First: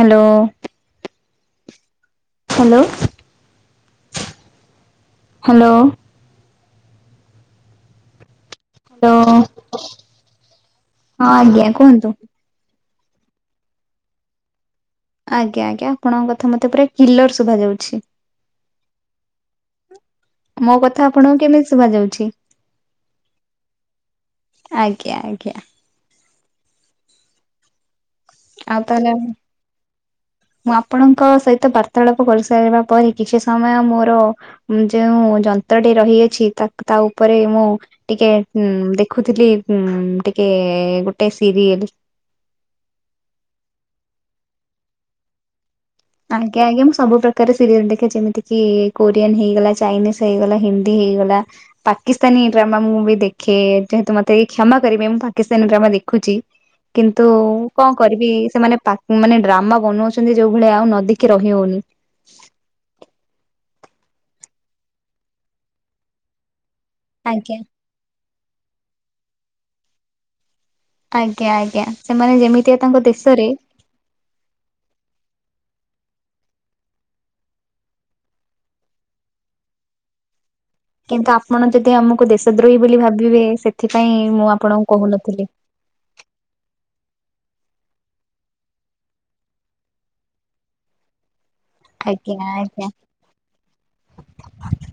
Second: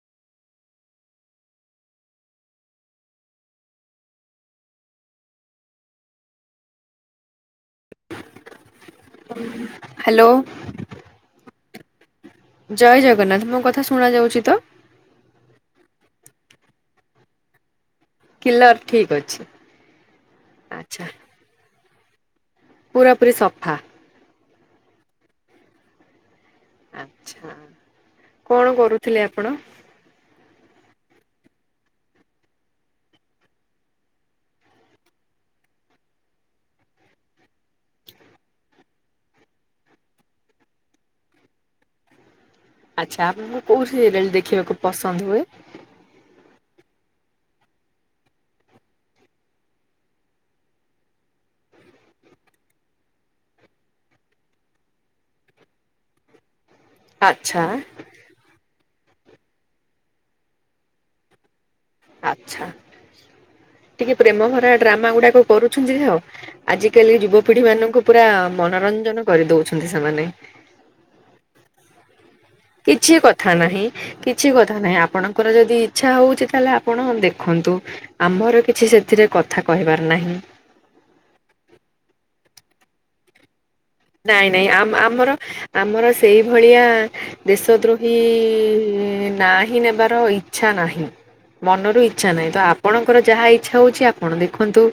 Hello. Hello hello. Hello. ହଁ ଆଜ୍ଞା କୁହନ୍ତୁ। ଜୟ ଜଗନ୍ନାଥ ମୋ କଥା ଶୁଣା ଯାଉଛି ତ। ଆଜ୍ଞା ଆଜ୍ଞା ଆପଣଙ୍କ କଥା ମତେ ପୁରା କିଲର ଶୁଭା ଯାଉଛି। କିଲର ଠିକ ଅଛି ମୋ କଥା ଆପଣଙ୍କୁ କେମିତି ଶୁଭା ଯାଉଛି? ପୁରା ପୁରି ସଫା। ଆଜ୍ଞା ଆଜ୍ଞା। ଆଚ୍ଛା। କଣ ଆଉ ତାହେନେ କରୁଥିଲେ ଆପଣ? ମୁଁ ଆପଣଙ୍କ ସହିତ ବାର୍ତ୍ତାଳାପ କରିସାରିବା ପରେ କିଛି ସମୟ ମୋର ଯୋଉ ଯନ୍ତ୍ରଟି ରହିଅଛି ତା ଉପରେ ମୁଁ ଟିକେ ଦେଖୁଥିଲି ଉଁ ଟିକେ ଗୋଟେ ସିରିଏଲ। ଆଚ୍ଛା ଆପଣଙ୍କୁ କୋଉ ସିରିଏଲ ଦେଖିବାକୁ ପସନ୍ଦ ହୁଏ? ଆଜ୍ଞା ଆଜ୍ଞା ମୁଁ ସବୁ ପ୍ରକାର ସିରିଏଲ ଦେଖେ ଯେମିତିକି କୋରିଆନ ହେଇଗଲା ଚାଇନିଜ ହେଇଗଲା ହିନ୍ଦୀ ହେଇଗଲା। ପାକିସ୍ତାନୀ ଡ୍ରାମା ମୁଁ ବି ଦେଖେ ଯେହେତୁ ମତେ କ୍ଷମା କରିବେ ମୁଁ ପାକିସ୍ତାନୀ ଡ୍ରାମା ଦେଖୁଛି। କିନ୍ତୁ ଆଚ୍ଛା କଣ କରିବି ସେମାନେ ପା ମାନେ ଡ୍ରାମା ବନଉଛନ୍ତି ଯୋଉ ଭଳିଆ ଆଉ ଦେଖି ରହି ହଉନି। ଆଚ୍ଛା ଟିକେ ପ୍ରେମ ଭରା ଡ୍ରାମା ଗୁଡାକ କରୁଛନ୍ତି ଆଉ। ଆଜି କାଲି ଆଜ୍ଞା ଯୁବପିଢ଼ି ମାନଙ୍କୁ ପୁରା ମନୋରଞ୍ଜନ କରିଦଉଛନ୍ତି ସେମାନେ। ଆଜ୍ଞା ଆଜ୍ଞା ସେମାନେ ଯେମିତିଆ ତାଙ୍କ କିଛି ଦେଶରେ କଥା ନାହିଁ କିଛି କଥା ନାହିଁ ଆପଣଙ୍କର ଯଦି ଇଚ୍ଛା ହଉଛି ତାହେଲେ ଆପଣ ଦେଖନ୍ତୁ ଆମର କିଛି ସେଥିରେ କଥା କହିବାର ନାହିଁ। କିନ୍ତୁ ଆପଣ ଯଦି ଆମକୁ ଦେଶ ଦ୍ରୋହୀ ବୋଲି ଭାବିବେ ସେଥିପାଇଁ ନାଇଁ ମୁଁ ନାଇଁ ଆମ ଆପଣଙ୍କୁ ଆମର କହୁନଥିଲି। ଆମର ସେଇଭଳିଆ ଦେଶ ଦ୍ରୋହୀ ନା ହିଁ ନେବାର ଇଚ୍ଛା ନାହିଁ। ମନରୁ ଇଚ୍ଛା ଆଜ୍ଞା ନାହିଁ ତ ଆଜ୍ଞା ଆପଣଙ୍କର ଯାହା ଇଚ୍ଛା ହଉଛି ଆପଣ ଦେଖନ୍ତୁ।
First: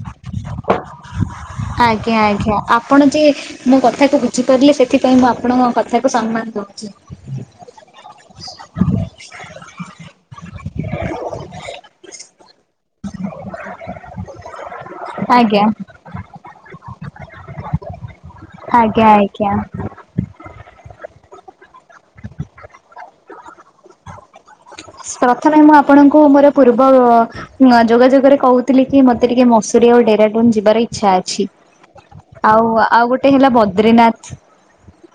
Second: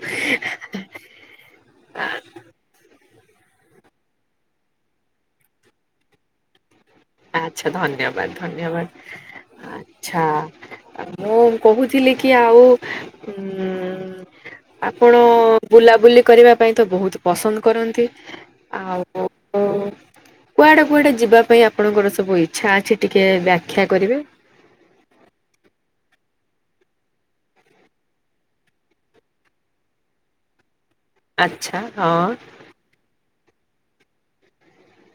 ଆଜ୍ଞା ଆ ଆଞା। ଆ ଆପଣ ଯେ ମୋ କଥାକୁ ବୁଝିପାରିଲେ ସେଥିପାଇଁ ମୁଁ ଆପଣଙ୍କ କଥାକୁ ସମ୍ମାନ ଦଉଛି। ଆଛା ଧନ୍ୟବାଦ ଧନ୍ୟବାଦ ଆଚ୍ଛା ମୁଁ କହୁଥିଲି କି ଆଉ ହୁଁ ଆପଣ ଆଜ୍ଞା ବୁଲାବୁଲି କରିବା ପାଇଁ ତ ବହୁତ ପସନ୍ଦ କରନ୍ତି। ଆଉ ଆଜ୍ଞା ଆଜ୍ଞା। କୁଆଡେ କୁଆଡେ ଯିବା ପାଇଁ ଆପଣଙ୍କର ସବୁ ଇଚ୍ଛା ଅଛି ଟିକେ ବ୍ୟାଖ୍ୟା କରିବେ? ପ୍ରଥମେ ମୁଁ ଆପଣଙ୍କୁ ମୋର ପୂର୍ବ ହଁ ଯୋଗାଯୋଗରେ କହୁଥିଲି କି ମତେ ଟିକେ ମସୁରୀ ଆଉ ଡେରାଡୁନ ଯିବାର ଇ ଛା ଅଛି। ଆଚ୍ଛା ହଁ ଆଉ ଆଉ ଗୋଟେ ଗଟେ ହେଲା ବଦ୍ରିନାଥ,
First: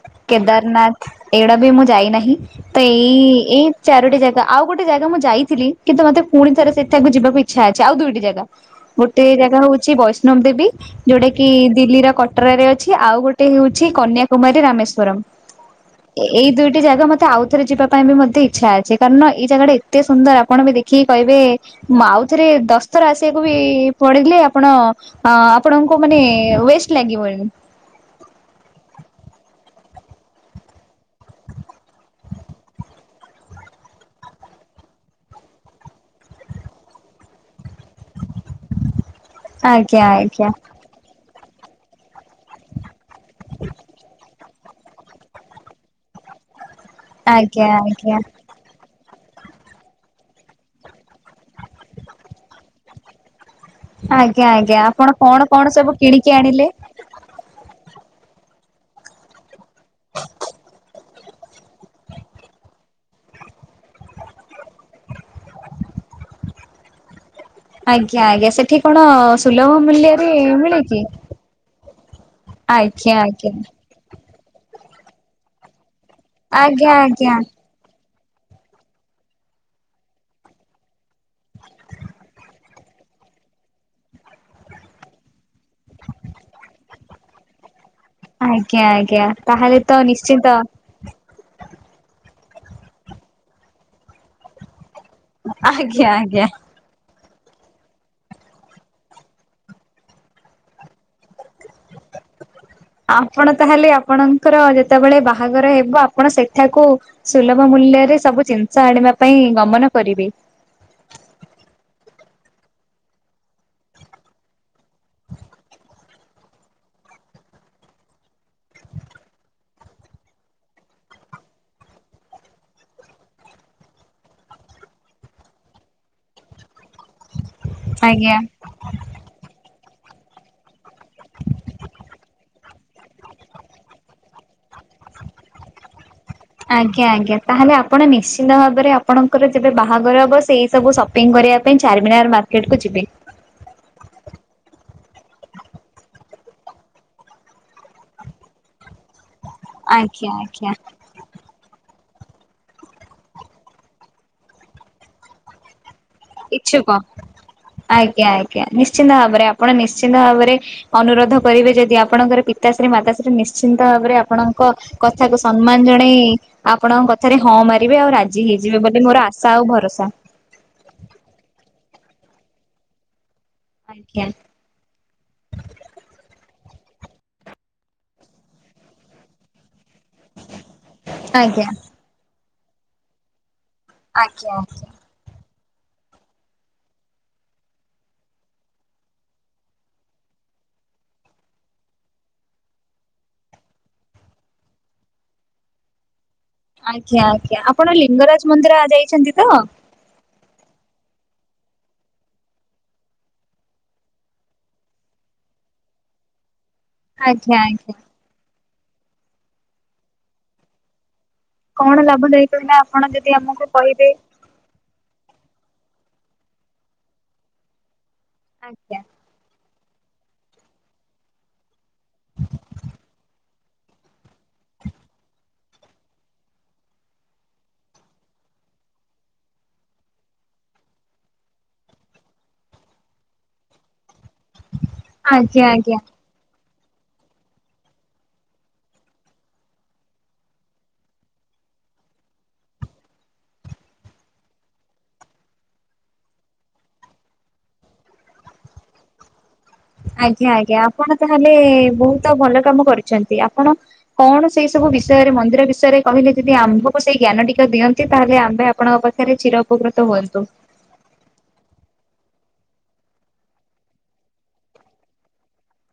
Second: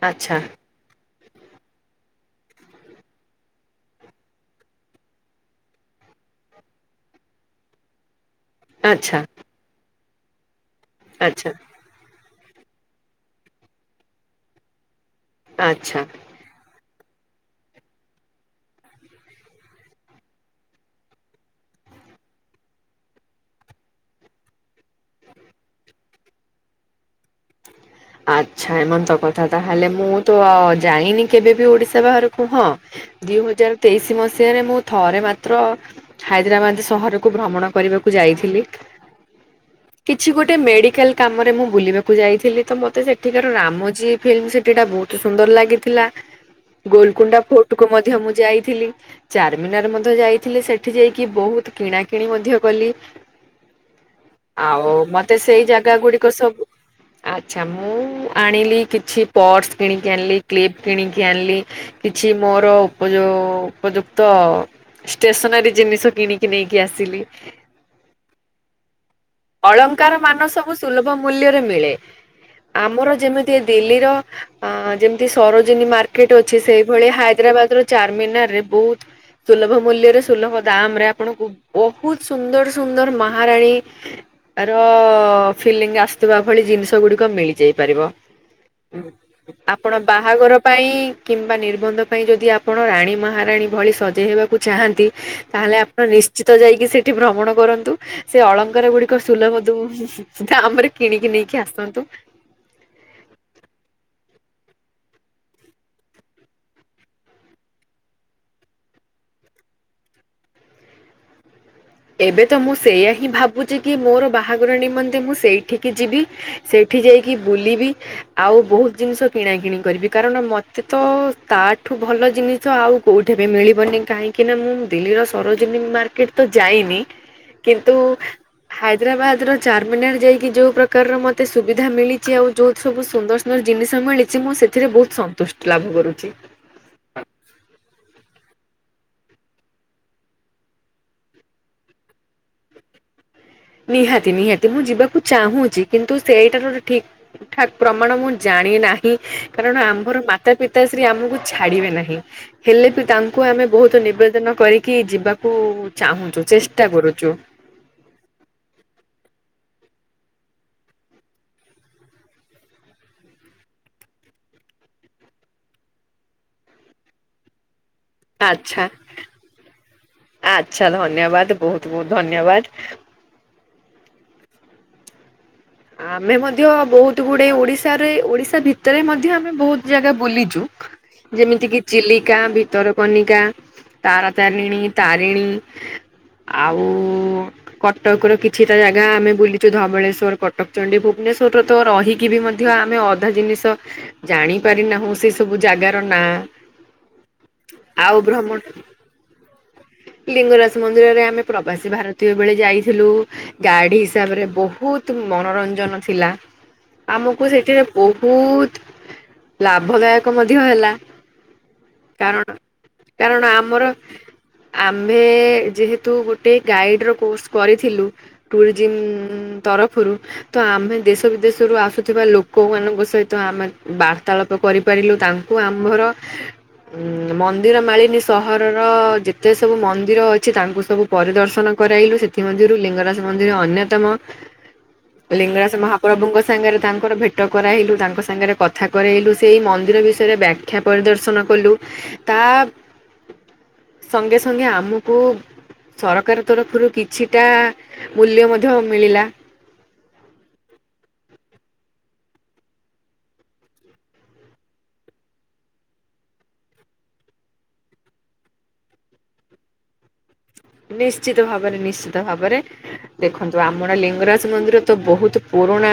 ଆଚ୍ଛା କେଦାରନାଥ ଏଇଡା ବି ମୁଁ ଯାଇନାହିଁ ତ ଏଇ ଏଇ ଚାରୋଟି ଜାଗା ତ ଆଉ ଗୋଟେ ଜାଗା ମୁଁ ଯାଇଥିଲି କିନ୍ତୁ ମତେ ପୁଣି ଥରେ ସେଠାକୁ ଯିବାକୁ ଇଚ୍ଛା ଅଛି ଆଉ ଦୁଇଟି ଜାଗା। ଆଚ୍ଛା ଗୋଟେ ଜାଗା ହଉଛି ବୈଷ୍ଣବ ଦେବୀ ଯୋଉଟା କି ଆଚ୍ଛା। ଦିଲ୍ଲୀର କଟରାରେ ଅଛି ଆଉ ଗୋଟେ ହେଉଛି କନ୍ୟାକୁମାରୀ ରାମେଶ୍ଵରମ୍। ଆଛା। ଏଇ ଦୁଇଟି ଜାଗା ମତେ ଆଉଥରେ ଯିବା ପାଇଁ ବି ମଧ୍ୟ ଇଚ୍ଛା ଅଛି। କାରଣ ଏଇ ଜାଗା ଟା ଏତେ ସୁନ୍ଦର ଆପଣ ବି ଦେଖିକି କହିବେ ମୁଁ ଆଉଥରେ ଦଶଥର ଆସିବାକୁ ବି ପଡିଲେ ଆପଣ ଅ ଆପଣଙ୍କୁ ମାନେ ୱେଷ୍ଟ ଲାଗିବନି। ଆଚ୍ଛା ଏମନ୍ତ କଥା ତାହେଲେ ମୁଁ ତ ଆ ଯାଇନି କେବେ ବି ଓଡିଶା ବାହାରକୁ ହଁ ଦିଇ ହଜାର ତେଇଶି ମସିହାରେ ମୁଁ ଥରେ ମାତ୍ର ହାଇଦ୍ରାବାଦ ସହରକୁ ଭ୍ରମଣ କରିବାକୁ ଯାଇଥିଲି। ଆଜ୍ଞା କିଛି ଆଜ୍ଞା ଗୋଟେ ମେଡିକାଲ କାମରେ ମୁଁ ବୁଲିବାକୁ ଯାଇଥିଲି ତ ମତେ ସେଠିକାର ରାମୋଜୀ ଫିଲ୍ମ ସିଟିଟା ବହୁତ ତ ସୁନ୍ଦର ଲାଗିଥିଲା ଗୋଲକୁୁଣ୍ଡା ଆଜ୍ଞା ଫୋର୍ଟ କୁ ଆଜ୍ଞା। ମଧ୍ୟ ମୁଁ ଯାଇଥିଲି ଚାରମିନାର ମଧ୍ୟ ଯାଇଥିଲି ସେଠି ଯାଇକି ବହୁତ କିଣା କିିଣି ମଧ୍ୟ କଲି। ଆଜ୍ଞା ଆଜ୍ଞା ଆଉ ଆପଣ କଣ ମତେ କଣ ସେଇ ସବୁ କିଣିକି ଜାଗାଗୁଡିକ ଆଣିଲେ? ସବୁ ଆଚ୍ଛା ମୁଁ ଆଣିଲି କିଛି ପର୍ସ କିଣିକି ଆଣିଲି କ୍ଲିପ କିଣିକି ଆଣିଲି କିଛି ମୋର ଉପଯ ଉପଯୁକ୍ତ ଷ୍ଟେସନାରୀ ଜିନିଷ କିଣିକି ନେଇକି ଆସିଲି। ଆଜ୍ଞା ଆଜ୍ଞା ସେଠି କଣ ସୁଲଭ ଅଳଙ୍କାର ମୂଲ୍ୟରେ ମାନ ସବୁ ମିଳେକି? ସୁଲଭ ମୂଲ୍ୟରେ ମିଳେ। ଆମର ଆଜ୍ଞା ଯେମିତି ଦିଲ୍ଲୀର ଆ ଯେମତି ସରୋଜିନୀ ମାର କେଟ ଅଛି ଆଜ୍ଞା ସେଇଭଳି ଆଜ୍ଞା ହାଇଦ୍ରାବାଦର ଚାରମିନାରରେ ବହୁ ସୁଲଭ ମୂଲ୍ୟରେ ସୁଲଭ ଦାମ ରେ ଆପଣଙ୍କୁ ବହୁତ ସୁନ୍ଦର ସୁନ୍ଦର ମହାରାଣୀ ର ଫିଲିଙ୍ଗ ଆସୁଥିବା ଭଳି ଜିନିଷ ଗୁଡିକ ମିଳିଯାଇ ପାରିବ। ଆଜ୍ଞା ଆଜ୍ଞା ତାହେଲେ ତ ଆପଣ ନିଶ୍ଚିନ୍ତ ବାହାଘର ପାଇଁ କିମ୍ବା ନିର୍ବନ୍ଧ ପାଇଁ ଯଦି ଆପଣ ରାଣୀ ମହାରାଣୀ ଭଳି ସଜେଇ ହେବାକୁ ଚାହାଁନ୍ତି ତାହେଲେ ଆପଣ ଆଜ୍ଞା ଆଜ୍ଞା ନିଶ୍ଚିତ ଯାଇକି ସେଠ ଠି ଭ୍ରମଣ କରନ୍ତୁ ସେ ଅଳଙ୍କାର ଗୁଡିକ ସୁଲଭ ଦୁ କାମରେ କିଣିକି ନେଇକି ଆସନ୍ତୁ। ଆପଣ ତାହେଲେ ଆପଣଙ୍କର ଯେତେବେଳେ ବାହାଘର ହେବ ଆପଣ ସେଠାକୁ ସୁଲଭ ମୂଲ୍ୟରେ ସବୁ ଜିନିଷ ଆଣିବା ପାଇଁ ଗମନ କରିବି। ଏବେ ତ ମୁଁ ସେଇୟା ହିଁ ଭାବୁଚି କି ମୋରୋ ବାହାଘର ନିମନ୍ତେ ମୁଁ ସେଇଠିକି ଯିବି। ସେଠି ଯାଇକି ବୁଲିବି। ଆଉ ବୋହୁତୁ ଜିନିଷ କିଣା କିିଣି କରିବି କାରଣ ମତେ ତ ତାଠୁ ଭଲ ଜିନିଷ ଆଉ କୋଉଠି ବି ମିଳିବନି କାହିଁକି ନା ମୁଁ ଦିଲ୍ଲୀର ସରୋଜିନୀ ମାର୍କେଟ ତ ଯାଇନି କିନ୍ତୁ ଆଜ୍ଞା। ହାଇଦ୍ରାବାଦ ର ଚାରମିନାର ଯାଇକି ଯୋଉ ପ୍ରକାରର ମତେ ସୁବିଧା ମିଳିଚି ଆଉ ଯୋଉ ସବୁ ସୁନ୍ଦର ମୋର ଜିନିଷ ମିଳିଚି ମୁଁ ସେଥିରେ ବୋହୁତ ସନ୍ତୁଷ୍ଟ ଲାଭ କରୁଚି। ଆଜ୍ଞା ଆଜ୍ଞା ତାହେଲେ ଆପଣ ନିଶ୍ଚିନ୍ତ ଭାବରେ ଆପଣଙ୍କର ଯେବେ ବାହାଘର ହବ ସେଇ ସବୁ ସ ସପିଂ କରିବା ପାଇଁ ଚାରମିନାର ମାର୍କେଟକୁ ଯିବି। ନିହାତି ନିହାତି ମୁଁ ଯିବାକୁ ଚାହୁଁଚି କିନ୍ତୁ ସେଇଟା [unintelligible] ଠିକ୍। ଠା ପ୍ରମାଣ ମୁଁ ଜାଣି ନାହିଁ କାରଣ ଆମର ଆଜ୍ଞା ମାତା ଆଜ୍ଞା ପିତା ଶ୍ରୀ ଆମୁକୁ ଛାଡିବେ ନାହିଁ ହେଲେ ବି ତାଙ୍କୁ ଆମେ ବୋହୁତ ନିବେଦନ କରିକି ଯିବାକୁ ଚାହୁଁଚୁ। ଇଛୁକ ଆଜ୍ଞା ଆଜ୍ଞା ନିଶ୍ଚିନ୍ତ ଭାବରେ ଆପଣ ନିଶ୍ଚିନ୍ତ ଭାବରେ ଅନୁରୋଧ କରିବି ଯଦି ଆପଣଙ୍କର ପିତାଶ୍ରୀ ମାତାଶ୍ରୀ ନିଶ୍ଚିନ୍ତ ଭାବରେ ଆପଣଙ୍କ କଥାକୁ ସମ୍ମାନ ଜଣେଇ ଆପଣଙ୍କ କଥାରେ ହଁ ମାରିବେ ଆଉ ରାଜ ଜି ହେଇଯିବ ଆଚ୍ଛା ବୋଲି ମୋର ଆଶା ଆଉ ଭରସା। ଆଚ୍ଛା ଧନ୍ୟବାଦ ବୋହୁତୁ ବୋହୁତୁ ଧନ୍ୟବାଦ। ଆଜ୍ଞା। ଆମେ ମଧ୍ୟ ବୋହୁତ ଗୁଡେ ଓଡିଶାରେ ଓଡିଶା ଭିତରେ ମଧ୍ୟ ଆମେ ବୋହୁତ ଜାଗା ବୁଲିଚୁ ଆଜ୍ଞା ଯେମିତି କିି ଚିଲିକା ଭିତରକନିକା। ଆଜ୍ଞା ଆଜ୍ଞା। ତାରାତାରିଣୀ ତାରିଣୀ। ଆଉ କଟକର କିଛିଟା ଜାଗା ଆମେ ବୁଲିଚୁ ଧବଳେଶ୍ୱର କଟକ। ଟକଚଣ୍ଡି ଭୁବନେଶ୍ୱର ରତ ରହିକି ବି ମଧ୍ୟ ଆମେ ଅଧା ଦିନିଷ ଜାଣି ପାରି ନାହୁଁ ସେ ସବୁ ଜାଗାର ନାଁ। ଆଜ୍ଞା ଆଜ୍ଞା ଆପଣ ଆଉ ଲିଙ୍ଗରାଜ ଭ୍ରମଣ ମନ୍ଦିର ଯାଇଚନ୍ତି ତ? ଲିଙ୍ଗରାଜ ମନ୍ଦିରରେ ଆମେ ପ୍ରବାସୀ ଭାରତୀୟ ବେଳେ ଯାଇଥିଲୁ। ଗାଡି ହିସାବରେ ବୋହୁତ ମନୋରଞ୍ଜନ ଥିଲା ଆମକୁ ଆଜ୍ଞା ସେଥିରେ ଆଜ୍ଞା। ବୋହୁ ବୋହୁତ ଲାଭଦାୟକ ମଧ୍ୟ ହେଲା। କଣ କାରଣ ଲାଭଦାୟୀକତାଆପଣ ଯଦି ଆମକୁ କହିବେ? ଆମେ ଯେହେତୁ ଗୋଟେ ଗାଇଡ଼ର କୋର୍ସ କରିଥିଲୁ ଟୁରିଜିମ୍ ଆଜ୍ଞା ଉଁ ତରଫରୁ ତ ଆମେ ଦେଶ ବିଦେଶରୁ ଆସୁଥିବା ଲୋକମାନଙ୍କ ସହିତ ଆମେ ବାର୍ତ୍ତାଳାପ କରିପାରିଲୁ ତାଙ୍କୁ ଆମ୍ଭର ହୁଁ ମନ୍ଦିର ମାଳିନୀ ସହରର ଯେତେ ସବୁ ମନ୍ଦିର ଅଛି ତାଙ୍କୁ ସବୁ ପରିଦର୍ଶନ କରାଇଲୁ ସେଥି ମଧ୍ୟରୁ ଲିଙ୍ଗରାଜ ମନ୍ଦିର ଅନ୍ୟତମ। ଆଜ୍ଞା ଲିଙ୍ଗରାଜ ଆଜ୍ଞା। ମହାପ୍ରଭୁଙ୍କ ସାଙ୍ଗେରେ ତାଙ୍କର ଭେଟ କରାଇଲୁ ତାଙ୍କ ସାଙ୍ଗେରେ କଥା କରେଇଲୁ ସେଇ ମନ୍ଦିର ବିଷୟରେ ବ୍ୟା ବ୍ୟାକ୍ଷା ପରିଦର୍ଶନ କଲୁ ତା ସଙ୍ଗେ ସଙ୍ଗେ ଆମକୁ ସରକାର ତରଫରୁ କିଛିଟା ମୂଲ୍ୟ ମଧ୍ୟ ମିଳିଲା। ଆଜ୍ଞା ଆଜ୍ଞା ଆପଣ ତାହେଲେ ବୋହୁତ ଭଲ କାମ କରିଚନ୍ତି ଆପଣ କଣ ସେଇ ସବୁ ବିଷୟରେ ମନ୍ଦିର ବିଷୟରେ କହିଲି ଯେଦି ଆମ୍ଭକୁ ସେଇ ଜ୍ଞାନ ଟିକ ଦିଅନ୍ତି ତାହେଲେ ଆମ୍ଭେ ଆପଣଙ୍କ [unintelligible] ଠାରେ ଚୀରଉପକୃତ ହୁଅନ୍ତୁ। ନିଶ୍ଚିତ ଭାବରେ ନିଶ୍ଚିତ ଭାବରେ। ଦେଖନ୍ତୁ ଆମର ଲିଙ୍ଗରାଜ ମନ୍ଦିର ତ ବହୁତ୍ ପୁରୁଣା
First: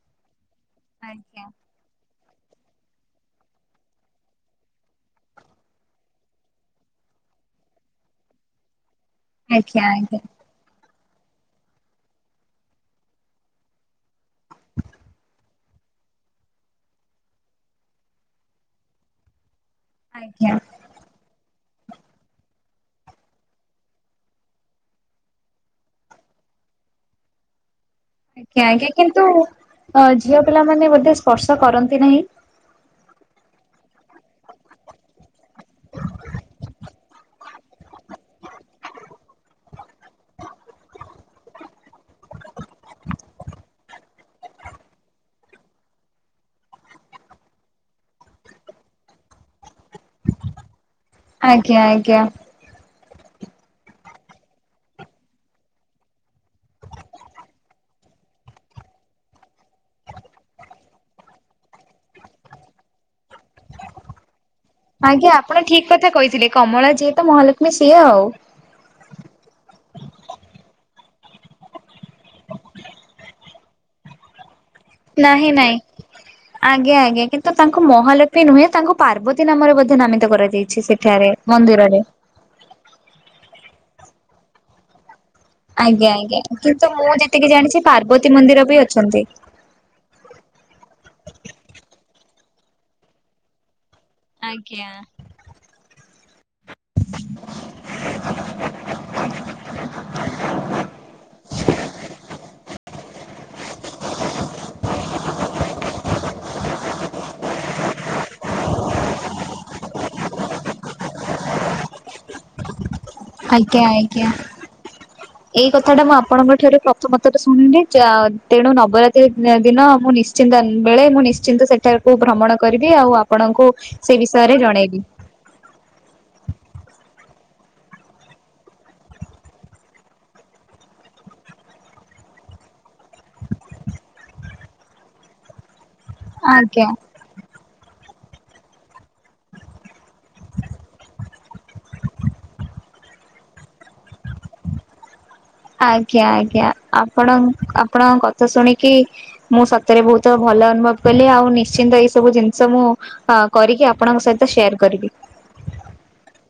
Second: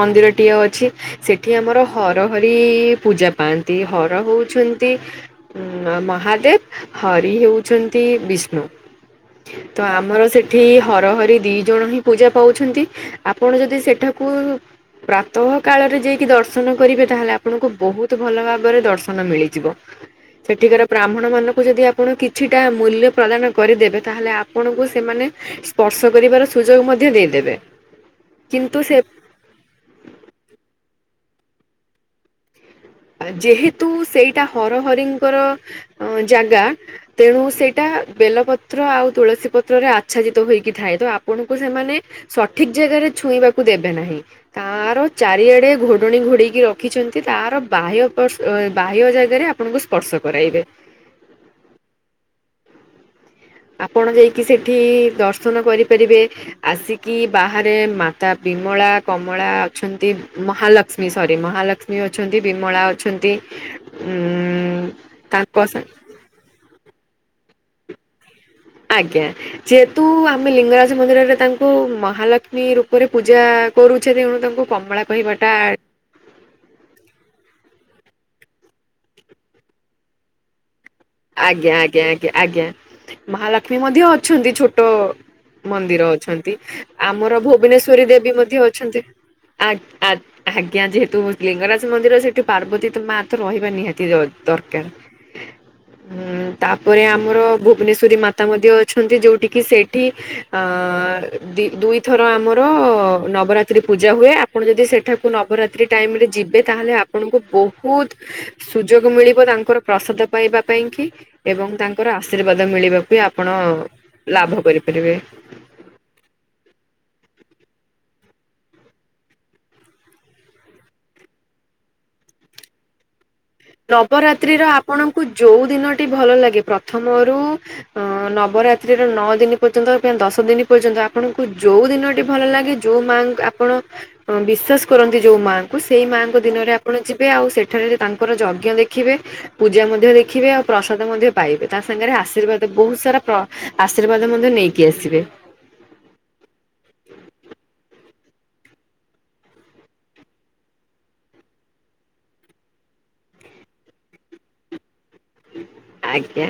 ମନ୍ଦିରଟିଏ ଅଛି। ଆଜ୍ଞା ସେଠି ଆମର ହର ହରି ପୂଜା ପାଆନ୍ତି ହର ହଉଚନ୍ତି ଉଁ- ମହାଦେବ୍ ହରି ହେଉଛନ୍ତି ବିଷ୍ଣୁ ଆଜ୍ଞା ତ ଆଜ୍ଞା ଆମର ସେଠ୍ ଠି ହର ହରି ଦି ଜଣ ହିଁ ପୂଜା ପାଉଛନ୍ତି ଆପଣ ଯଦି ସେଠାକୁ ପ୍ରାତଃ କାଳରେ ଯାଇକି ଦର୍ଶନ କରିବେ ତାହେଲେ ଆପଣଙ୍କୁ ବହୁତୂ ଭଲ ଭାବରେ ଦର୍ଶନ ମିଳିଯିବ। ଆଜ୍ଞା ସେଠିକାର ବ୍ରାହ୍ମଣ ମାନଙ୍କୁ ଯଦି ଆପଣ କିଛିଟା ମୂଲ୍ୟ ପ୍ରଦାନ କରିଦେବେ ତାହେଲେ ଆପଣଙ୍କୁ ସେମାନେ ସ୍ପର୍ଶ କରିବାର ସୁଯୋଗ ମଧ୍ୟ ଦେଇଦେବେ। ଆଜ୍ଞା ଆଜ୍ଞା କିନ୍ତୁ ଝିଅ ପିଲାମାନେ ବୋଧେ ସ୍ପର୍ଶ କରନ୍ତି ନାହିଁ। ଯେହେତୁ ସେଇଟା ହର ହରିଙ୍କର ଅଁ- ଜାଗା ତେଣୁ ସେଇଟା ବେଲପତ୍ର ଆଉ ତୁଳସୀ ପତ୍ରରେ ଆଚ୍ଛାଦିତ ହେଇକି ଥାଏ ତ ଆପଣଙ୍କୁ ସେମାନେ ସଠିକ୍ ଜାଗାରେ ଛୁଇଁବାକୁ ଦେବେ ନାହିଁ। ତାର ଚାରିଆଡେ ଘୋଡଣି ଘୋଡେଇକି ରଖିଚନ୍ତି ତାର ବାହ୍ୟ କର୍ଷ୍- ବାହ୍ୟ ଜାଗାରେ ଆପଣଙ୍କୁ ସ୍ପର୍ଶ କରାଇବେ। ଆଜ୍ଞା ଆଜ୍ଞା। ଆପଣ ଯାଇକି ସେଠି ଦର୍ଶନ କରିପାରିବେ। ଆସିକି ବାହାରେ ମାତା ବିମଳା କମଳା ଅଛନ୍ତି ମହାଲକ୍ଷ୍ମୀ ସରି ମହାଲକ୍ଷ୍ ମୀ ଅଛନ୍ତି ବିମଳା ଅଛନ୍ତି ଉଁ ଆଜ୍ଞା ତାଙ୍କ ଆପଣ ସା ଠିକ୍ କଥା କହିଥିଲେ କମଳା ଯିଏ ତ ମହାଲକ୍ଷ୍ମୀ ସିଏ ଆଉ। ଆଜ୍ଞା। ଯେହେତୁ ଆମେ ଲିଙ୍ଗରାଜ ମନ୍ଦିରରେ ତାଙ୍କୁ ମହାଲକ୍ଷ୍ମୀ ରୂପରେ ପୂଜା କରୁଚେ ତେଣୁ ତାଙ୍କୁ କମଳା କହିବାଟା ନାହିଁ -ନାଇଁ। ଆଜ୍ଞା ଆଜ୍ଞା କିନ୍ତୁ ତାଙ୍କୁ ମହାଲକ୍ଷ୍ମୀ ନୁହେଁ ତାଙ୍କୁ ପାର୍ବତୀ ନାମରେ ବୋଧେ ନାମିତ କରାଯାଇଚି ସେ ଆଜ୍ଞା- ଆଜ୍ଞା -ଆଜ୍ଞା -ଆଜ୍ଞା ମହାଲକ୍ଷ୍ମୀ ମଧ୍ୟ ଅଛନ୍ତି ଛୋଟ ମନ୍ଦିର ଆଜ୍ଞା ଆଜ୍ଞା ଅଛନ୍ତି କିନ୍ତୁ ମୁଁ ଆମର ଯେତିକି ଜାଣିଛି ଭୁବନେଶ୍ଵରୀ ପାର୍ବତୀ ଦେବୀ ମଧ୍ୟ ମନ୍ଦିର ବି ଅଛନ୍ତି। ଆ- ଆଜ୍ଞା ଯେହେତୁ ଲିଙ୍ଗରାଜ ମନ୍ଦିର ସେଇଠି ପାର୍ବତୀ ମା ତ ରହିବା ନିହାତି ଅଛି। ଆଜ୍ଞା। ହଁ ତାପରେ ଆମର ଭୁବନେଶ୍ଵରୀ ମାତା ମଧ୍ୟ ଅଛନ୍ତି ଯଉଠି କିି ସେଇଠି ଅଁ- ଦି- ଦୁଇଥର ଆମର ନବରାତ୍ରି ପୂଜା ହୁଏ‌ ଆ ଆପଣ ଯଦି ସେଠାକୁ ନବରାତ୍ରି ଟାଇମ୍ ରେ ଯିବେ ତାହେଲେ ଆପଣଙ୍କୁ ବହୁତ୍ ସୁଯୋଗ ମିଳିବ ତାଙ୍କର ପ୍ରସାଦ ପାଇଁ ବା ପାଇଁ କି ଏବଂ ତାଙ୍କର ଆଶୀର୍ବାଦ ମିଳିବାକୁ ଆପଣ ଆଜ୍ଞା ଆଜ୍ଞା। ଲାଭ କରିପାରିବେ। ଏଇ କଥାଟା ମୁଁ ଆପଣଙ୍କ ଠାରୁ ପ୍ରଥମ ଥର ଶୁଣିଲି ଯା-ତେଣୁ ନବରାତ୍ରି ଦିନ ମୁଁ ନିଶ୍ ଚିନ୍ତ ବେଳେ ମୁଁ ନିଶ୍ଚିନ୍ତ ସେଠାକୁ ଭ୍ରମଣ କରିବି ଆଉ ଆପଣଙ୍କୁ ସେ ବିଷୟରେ ନବରାତ୍ରିର ଜଣେଇବି। ଆପଣଙ୍କୁ ଯଉ ଦିନଟି ଭଲ ଲାଗେ ପ୍ରଥମରୁ ଅଁ- ନବରାତ୍ରିର ନଅ ଦିନି ପର୍ଯ୍ୟନ୍ତ ଦଶ ଦିନ ପର୍ଯ୍ୟନ୍ତ ଆପଣଙ୍କୁ ଯଉ ଦିନଟି ଭଲ ଲାଗେ ଯଉ ମା ଆପଣ ବିଶ୍ବାସ୍ କରନ୍ତି ଯଉ ମାଙ୍କ୍ ଙ୍କୁ ସେଇ ମାଆଙ୍କୁ ଦିନରେ ଆଜ୍ଞା ଆପଣ ଯିବେ ଆଉ ସେଠାରେ ତାଙ୍କର ଯଜ୍ଞ ଦେଖିବେ ପୂଜା ମଧ୍ୟ ଦେଖିବେ ଆଉ ପ୍ରସାଦ ମଧ୍ୟ ପାଇବେ ତା ସାଙ୍ଗେରେ ଆଶୀର୍ବାଦ ବହୁତ୍ ସାରା ପ୍ର ଆଶୀର୍ବାଦ ମଧ୍ୟ ନେଇକି ଆସିବେ। ଆଜ୍ଞା ଆଜ୍ଞା ଆପଣ- ଆପଣଙ୍କ କଥା ଶୁଣିକି ମୁଁ ସତରେ ବହୁତ ଭଲ ଅନୁଭବ କଲି ଆଉ ନିଶ୍ଚିନ୍ତ ଏଇ ସବୁ ଜିନିଷ ମୁଁ ଅ- କରିକି ଆପଣଙ୍କ ସହିତ ସେୟାର କରିବି। ଆଜ୍ଞା।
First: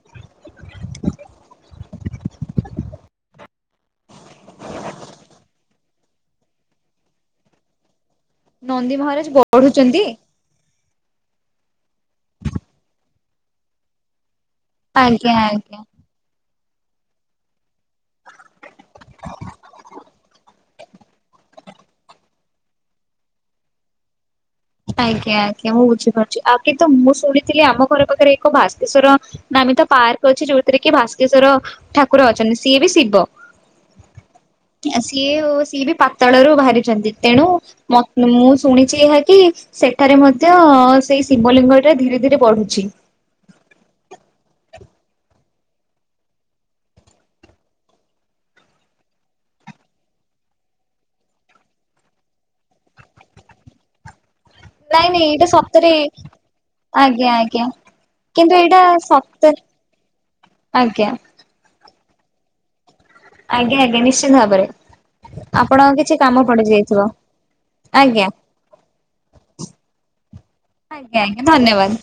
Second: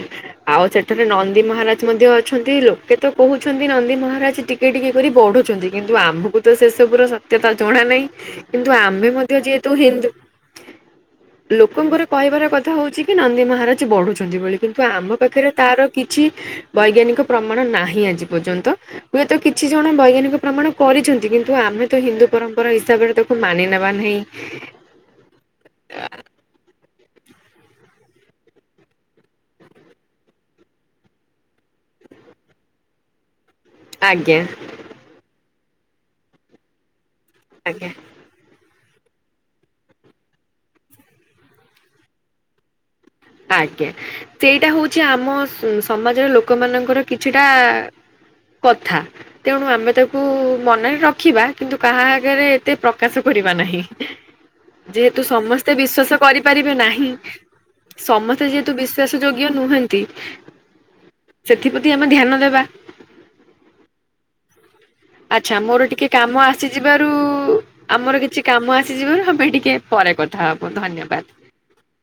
ଆଉ ସେଠାରେ ନନ୍ଦୀ ମହାରାଜ୍ ମଧ୍ୟ ଅଛନ୍ତି ଲୋକେ ତ କହୁଛନ୍ତି ନନ୍ଦୀ ମହାରାଜ୍ ଟି ଏଇଠି କପରି ବଢୁଛନ୍ତି କିନ୍ତୁ ଆମକୁ ତ ସେ ସବୁର ସତ୍ୟତା ଜଣା ନାହିଁ କିନ୍ତୁ ନନ୍ଦୀ ଆମେ ମହାରାଜ ମଧ୍ୟ ଯେହେତୁ ବଢୁଛନ୍ତି ହିନ୍ଦୁ ଲୋକଙ୍କର କହିବାର କଥା ହଉଛି କି ନନ୍ଦୀ ମହାରାଜ୍ ବଢୁଛନ୍ତି ବଳି। କିନ୍ତୁ ଆମ ଆଜ୍ଞା ପାଖେରେ ଆଜ୍ଞା। ତାର କିଛି ବୈଜ୍ଞାନିକ ପ୍ରମାଣ ନାହିଁ ଆଜି ପଯନ୍ତ ହୁଏତ କିଛି ଜଣ ବୈଜ୍ଞାନିକ ପ୍ରମାଣ କରିଛନ୍ତି କିନ୍ତୁ ଆମେ ତ ହିନ୍ଦୁ ପରମ୍ପରା ହିସାବରେ ତାକୁ ମାନି ନେବା ନାହିଁ। [unintelligible] ଆଜ୍ଞା ଆଜ୍ଞା ମୁଁ ବୁଝିପାରୁଛି ଆ କିନ୍ତୁ ମୁଁ ଶୁଣିଥିଲି ଆମ ଘର ପାଖରେ ଏକ ଦ୍ଭାସ୍କେଶ୍ଵର ନାମୀ ତ ପାର୍କେ ଅଛି ଯଉଥିରେ କି ଭାସ୍କେଶ୍ଵର ଠାକୁର ଅଛନ୍ତି ସିଏ ବି ଶିବ। ଆଜ୍ଞା। ସିଏ ଓସିଏ ବି ପାତାଳରୁ ବାହାରିଛନ୍ତି ତେଣୁ ଆଜ୍ଞା ମ ମୁଁ ଶୁଣିଛି ଏହା କି ସେଠାରେ ମଧ୍ୟ ସେଇ ଶିବଲିଙ୍ଗଟା ଧୀରେ ଧୀରେ ବଢୁଛି। ଆଜ୍ଞା ସେଇଟା ହଉଛି ଆମ ସ ସମାଜର ଲୋକମାନଙ୍କର କିଛିଟା ପଥା। ତେଣୁ ଆମେ ତାକୁ ମନରେ ରଖିବା କିନ୍ତୁ କାହା ଆଗେରେ ଏତେ ପ୍ରକାଶ କରିବା ନାହିଁ। ନାଇଁ ଯେହେତୁ ନାଇଁ ଏଇଟା ସମସ୍ତେ ସତରେ ବିଶ୍ବସ କରିପାରିବେ ନାହିଁ ଆଜ୍ଞା ଆଜ୍ଞା ସମସ୍ତେ କିନ୍ତୁ ଯେହେତୁ ଏଇଟା ବିଶ୍ଵାସ ଯୋଗ୍ୟ ସତରେ ନୁହନ୍ତି। ଆଜ୍ଞା ସେଥିପ୍ରତି ଆମେ ଧ୍ୟାନ ଦେବା। ଆଜ୍ଞା ଆଜ୍ଞା ନିଶ୍ଚିନ୍ତ ଭାବରେ। ଆଛା ମୋର ଆପଣଙ୍କ ଟିକେ କିଛି କାମ ପଡିଯାଇଥିବ ଆସିଯିବାରୁ ଆମର ଆଜ୍ଞା। କିଛି କାମ ଆସିଯିବାରୁ ଆମେ ଟିକେ ପରେ କଥା ହବୁ ଧନ୍ୟ ଆଜ୍ଞା ଆଜ୍ଞା ଧନ୍ୟବାଦ୍।